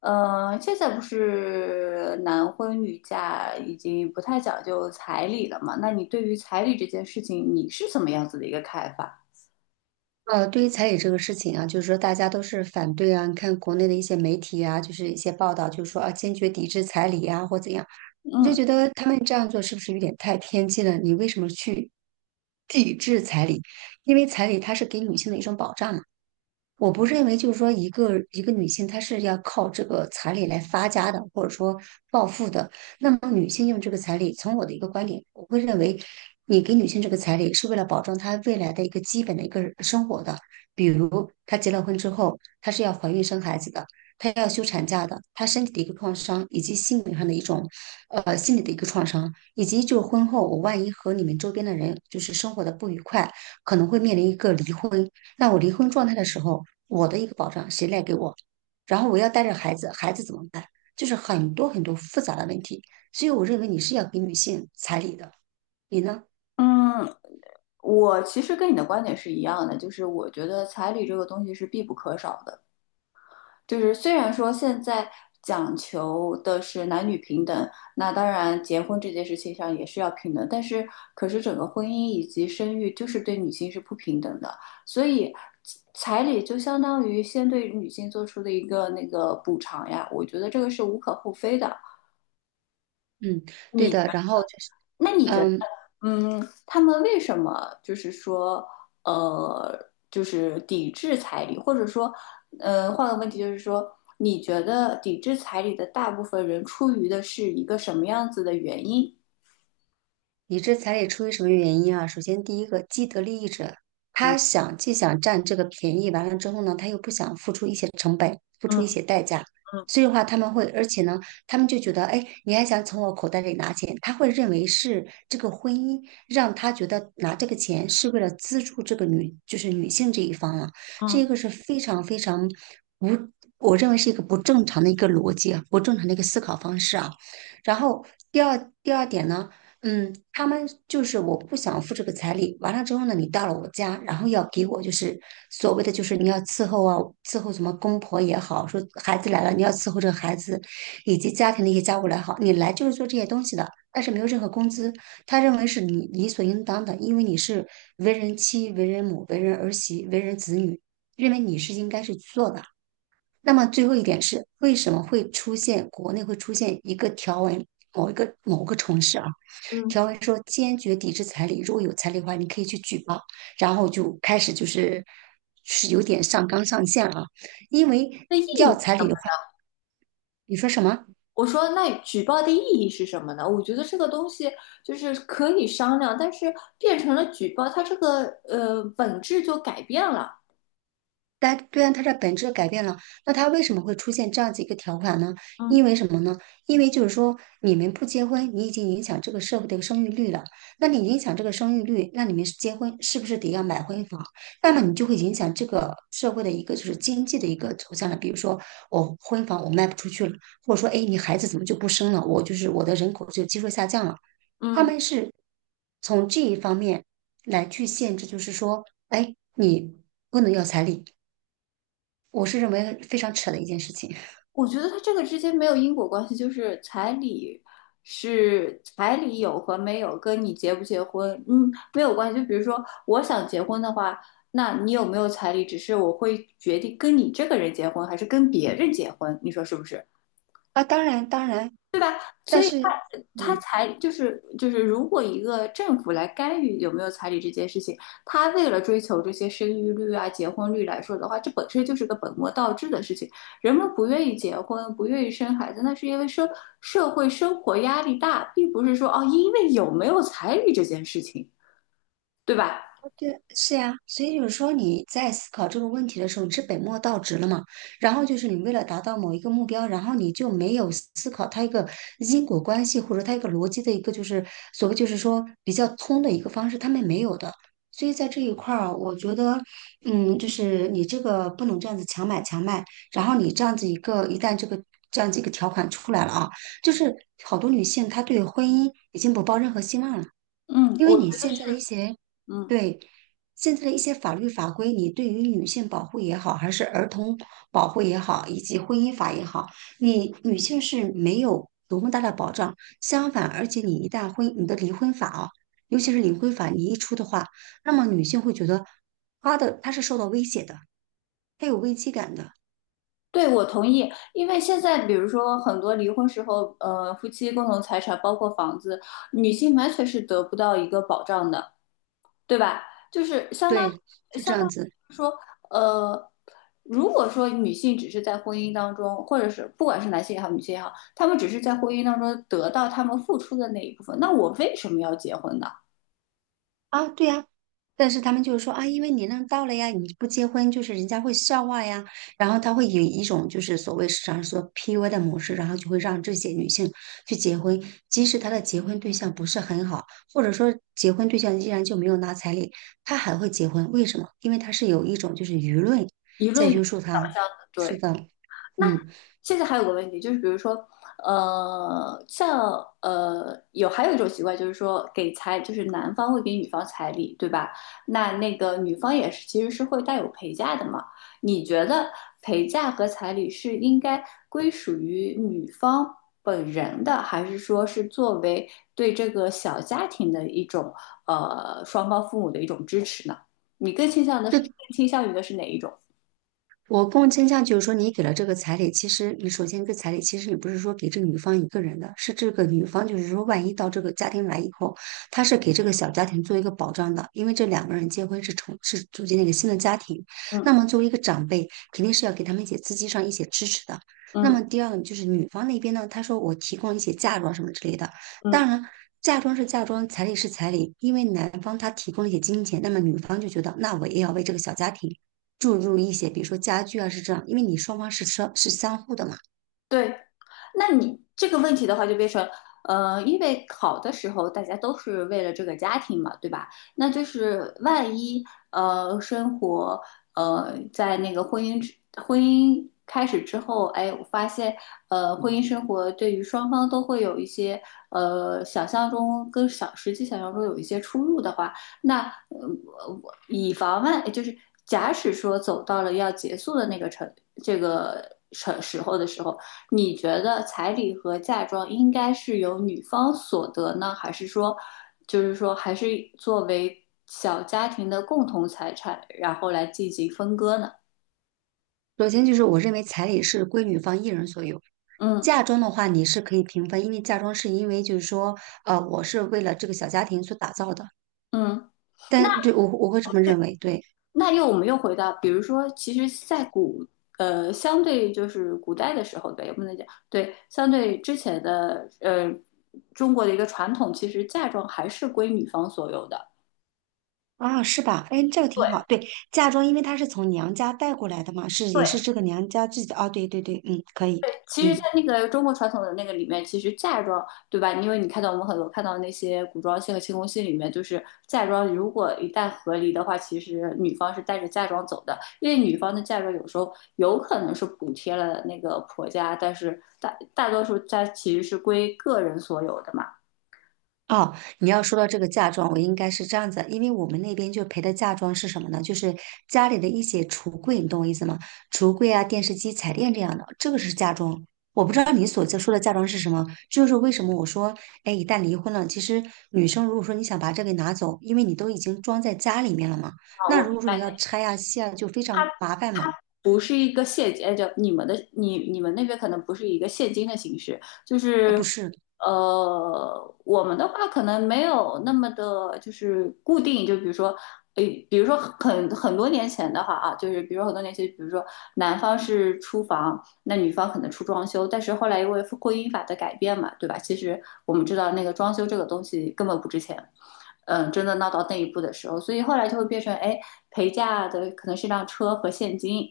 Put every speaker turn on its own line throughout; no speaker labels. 现在不是男婚女嫁已经不太讲究彩礼了嘛？那你对于彩礼这件事情，你是怎么样子的一个看法？
对于彩礼这个事情啊，就是说大家都是反对啊。你看国内的一些媒体啊，就是一些报道，就是说啊，坚决抵制彩礼啊，或怎样，你就
嗯
觉得他们这样做是不是有点太偏激了？你为什么去抵制彩礼？因为彩礼它是给女性的一种保障嘛。我不认为就是说一个女性她是要靠这个彩礼来发家的，或者说暴富的。那么女性用这个彩礼，从我的一个观点，我会认为，你给女性这个彩礼是为了保证她未来的一个基本的一个生活的，比如她结了婚之后，她是要怀孕生孩子的，她要休产假的，她身体的一个创伤，以及心理上的一种心理的一个创伤，以及就是婚后我万一和你们周边的人就是生活的不愉快，可能会面临一个离婚。那我离婚状态的时候，我的一个保障谁来给我？然后我要带着孩子，孩子怎么办？就是很多很多复杂的问题，所以我认为你是要给女性彩礼的，你呢？
嗯。我其实跟你的观点是一样的，就是我觉得彩礼这个东西是必不可少的。就是虽然说现在讲求的是男女平等，那当然结婚这件事情上也是要平等，但是可是整个婚姻以及生育就是对女性是不平等的，所以彩礼就相当于先对女性做出的一个那个补偿呀，我觉得这个是无可厚非的。
嗯，对
你，
的。然后就是
那你觉
嗯，
嗯，他们为什么就是说，就是抵制彩礼，或者说，换个问题就是说，你觉得抵制彩礼的大部分人出于的是一个什么样子的原因？
理智彩礼出于什么原因啊？首先，第一个既得利益者，他
嗯，
想既想占这个便宜，完了之后呢，他又不想付出一些成本，付
嗯，
出一些代价，
嗯，
所以的话他们会，而且呢，他们就觉得，哎，你还想从我口袋里拿钱？他会认为是这个婚姻让他觉得拿这个钱是为了资助这个女，就是女性这一方了、
嗯，
这个是非常非常不，我认为是一个不正常的一个逻辑啊，不正常的一个思考方式啊。然后第二点呢？嗯，他们就是我不想付这个彩礼。完了之后呢，你到了我家，然后要给我就是所谓的就是你要伺候啊，伺候什么公婆也好，说孩子来了你要伺候这个孩子，以及家庭的一些家务来好，你来就是做这些东西的，但是没有任何工资。他认为是你理所应当的，因为你是为人妻、为人母、为人儿媳、为人子女，认为你是应该是去做的。那么最后一点是，为什么会出现国内会出现一个条文，某一个某个城市啊？
嗯，
条文说坚决抵制彩礼，如果有彩礼的话，你可以去举报。然后就开始就是是有点上纲上线了啊，因为
那意
要
义，
彩礼的话，你说什么？
我说那举报的意义是什么呢？我觉得这个东西就是可以商量，但是变成了举报，它这个本质就改变了。
但对啊，它的本质改变了。那它为什么会出现这样子一个条款呢？
嗯
因为什么呢？因为就是说，你们不结婚，你已经影响这个社会的一个生育率了。那你影响这个生育率，那你们是结婚是不是得要买婚房？那么你就会影响这个社会的一个就是经济的一个走向了。比如说，我婚房我卖不出去了，或者说，哎，你孩子怎么就不生了？我就是我的人口就基数下降了。他
嗯。
们是从这一方面来去限制，就是说，哎，你不能要彩礼。我是认为非常扯的一件事情
我觉得它这个之间没有因果关系，就是彩礼有和没有跟你结不结婚，嗯，没有关系。就比如说我想结婚的话，那你有没有彩礼，只是我会决定跟你这个人结婚还是跟别人结婚，你说是不是？
啊。当然，当然，但是，
他
嗯，
彩就是就是，如果一个政府来干预有没有彩礼这件事情，他为了追求这些生育率啊、结婚率来说的话，这本身就是个本末倒置的事情。人们不愿意结婚，不愿意生孩子，那是因为社会生活压力大，并不是说哦，因为有没有彩礼这件事情，对吧？
对，是呀，所以就是说你在思考这个问题的时候，你是本末倒置了嘛？然后就是你为了达到某一个目标，然后你就没有思考它一个因果关系，或者它一个逻辑的一个就是所谓就是说比较通的一个方式，他们没有的。所以在这一块儿，我觉得，嗯，就是你这个不能这样子强买强卖，然后你这样子一个一旦这个这样子一个条款出来了啊，就是好多女性她对婚姻已经不抱任何希望了。
嗯，
因为
我觉
你
得
现在的
是，
一些，
嗯，
对，现在的一些法律法规，你对于女性保护也好，还是儿童保护也好，以及婚姻法也好，你女性是没有多么大的保障。相反，而且你一旦婚，你的离婚法啊，尤其是离婚法，你一出的话，那么女性会觉得她的她是受到威胁的，她有危机感的。
对，我同意，因为现在比如说很多离婚时候，夫妻共同财产包括房子，女性完全是得不到一个保障的。对吧？就是
对，是这
相当
样子。
于说，呃，如果说女性只是在婚姻当中，或者是不管是男性也好，女性也好，他们只是在婚姻当中得到他们付出的那一部分，那我为什么要结婚呢？
啊，对呀，但是他们就是说啊，因为年龄到了呀，你不结婚就是人家会笑话呀，然后他会以一种就是所谓市场上说 PUA 的模式，然后就会让这些女性去结婚，即使她的结婚对象不是很好，或者说结婚对象依然就没有拿彩礼，她还会结婚，为什么？因为她是有一种就是舆论
一
在
论
约束
导
她。
向的，
是
对。
的，
那
嗯。
现在还有个问题，就是比如说，还有一种习惯，就是说就是男方会给女方彩礼，对吧？那那个女方也是，其实是会带有陪嫁的嘛。你觉得陪嫁和彩礼是应该归属于女方本人的，还是说是作为对这个小家庭的一种双方父母的一种支持呢？你更倾向于的是哪一种？
我更倾向就是说，你给了这个彩礼，其实你首先这个彩礼，其实你不是说给这个女方一个人的，是这个女方就是说，万一到这个家庭来以后，她是给这个小家庭做一个保障的，因为这两个人结婚是组建了一个新的家庭，那么
嗯。
作为一个长辈，肯定是要给他们一些资金上一些支持的。那
嗯。
么第二个就是女方那边呢，她说我提供一些嫁妆什么之类的，
嗯。
当然。嫁妆是嫁妆，彩礼是彩礼，因为男方他提供了一些金钱，那么女方就觉得，那我也要为这个小家庭注入一些，比如说家具啊，是这样，因为你双方是相互的嘛。
对，那你这个问题的话，就变成，因为考的时候大家都是为了这个家庭嘛，对吧？那就是万一，生活，在那个婚姻开始之后，哎，我发现，婚姻生活对于双方都会有一些，想象中跟想实际想象中有一些出入的话，那，呃，我以防万，就是假使说走到了要结束的那个程这个时候的时候。你觉得彩礼和嫁妆应该是由女方所得呢，还是说，还是作为小家庭的共同财产，然后来进行分割呢？
首先就是我认为彩礼是归女方一人所有，
嗯。
嫁妆的话你是可以平分，因为嫁妆是因为就是说，我是为了这个小家庭所打造的，
嗯。那
但对我我会这么认为，对。
我们又回到，比如说，其实，相对就是古代的时候，对，我们能讲，对，相对之前的中国的一个传统，其实嫁妆还是归女方所有的。
啊，是吧？哎，这个挺好。
对，
对，嫁妆因为它是从娘家带过来的嘛，是也
对，
是这个娘家自己的。哦，对对对，嗯，可以，
对，其实，在
嗯。
那个中国传统的那个里面，其实嫁妆，对吧？因为你看到我们看到那些古装戏和清宫戏里面，就是嫁妆，如果一旦和离的话，其实女方是带着嫁妆走的，因为女方的嫁妆有时候有可能是补贴了那个婆家，但是大多数家其实是归个人所有的嘛。
哦，你要说到这个嫁妆，我应该是这样子，因为我们那边就陪的嫁妆是什么呢？就是家里的一些橱柜，你懂我意思吗？橱柜啊、电视机、彩电这样的，这个是嫁妆。我不知道你所在说的嫁妆是什么，这就是为什么我说，哎，一旦离婚了，其实女生如果说你想把这个拿走，因为你都已经装在家里面了嘛，
啊，
那
我
如
明
果说你要
白，
拆啊、卸啊，就非常麻烦嘛。
不是一个现金，哎，就你们的你们那边可能不是一个现金的形式，就
不
是
是，
我们的话可能没有那么的，就是固定，就比如说。诶，比如说很多年前的话啊，就是比如说很多年前，比如说男方是出房，那女方可能出装修，但是后来因为婚姻法的改变嘛，对吧？其实我们知道那个装修这个东西根本不值钱，嗯，真的闹到那一步的时候，所以后来就会变成，哎，陪嫁的可能是辆车和现金，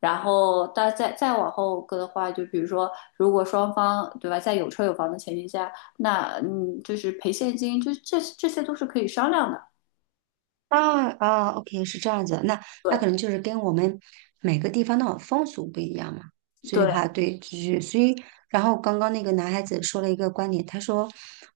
然后，但再往后搁的话，就比如说，如果双方对吧，在有车有房的前提下，那嗯，就是赔现金，这些都是可以商量的。
啊啊，OK,是这样子，那那
对，
可能就是跟我们每个地方的风俗不一样嘛，所以的
对，
话，对，就是所以，然后刚刚那个男孩子说了一个观点，他说，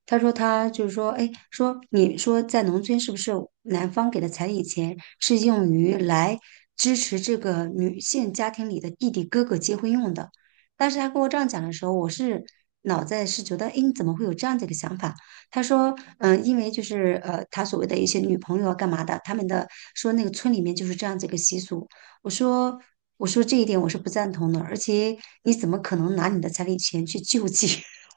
他说他就是说，哎，说你说在农村是不是男方给的彩礼钱是用于来支持这个女性家庭里的弟弟哥哥结婚用的？当时他跟我这样讲的时候，我是脑袋是觉得，哎，你怎么会有这样的一个想法？他说，嗯，因为就是他所谓的一些女朋友啊，干嘛的，他们的说那个村里面就是这样子一个习俗。我说，我说这一点我是不赞同的，而且你怎么可能拿你的彩礼钱去救济？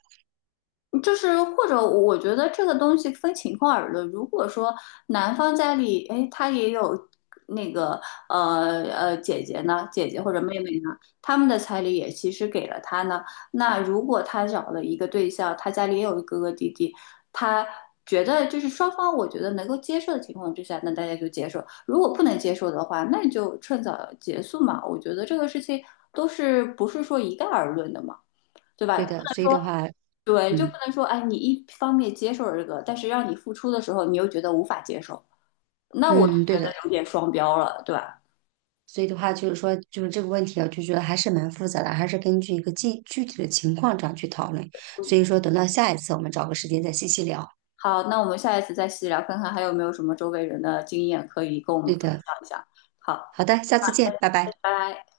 就是或者我觉得这个东西分情况而论。如果说男方家里，哎，他也有那个姐姐呢，姐姐或者妹妹呢，他们的彩礼也其实给了他呢。那如果他找了一个对象，他家里也有一个哥哥弟弟，他觉得就是双方我觉得能够接受的情况之下，那大家就接受；如果不能接受的话，那你就趁早结束嘛。我觉得这个事情不是说一概而论的嘛。对吧？
对的，所以的话，
对，就不
嗯
能说，哎，你一方面接受这个，但是让你付出的时候，你又觉得无法接受，那我就
嗯，对
觉得
的，
有点双标了，对吧？
所以的话就是说，就是这个问题啊，就觉得还是蛮复杂的，还是根据一个具体的情况这样去讨论。
嗯。
所以说，等到下一次我们找个时间再细细聊。
好，那我们下一次再细聊，看看还有没有什么周围人的经验可以跟我们
对
分
的，
享一下。好，
好的，下次见，拜
拜
拜。
拜。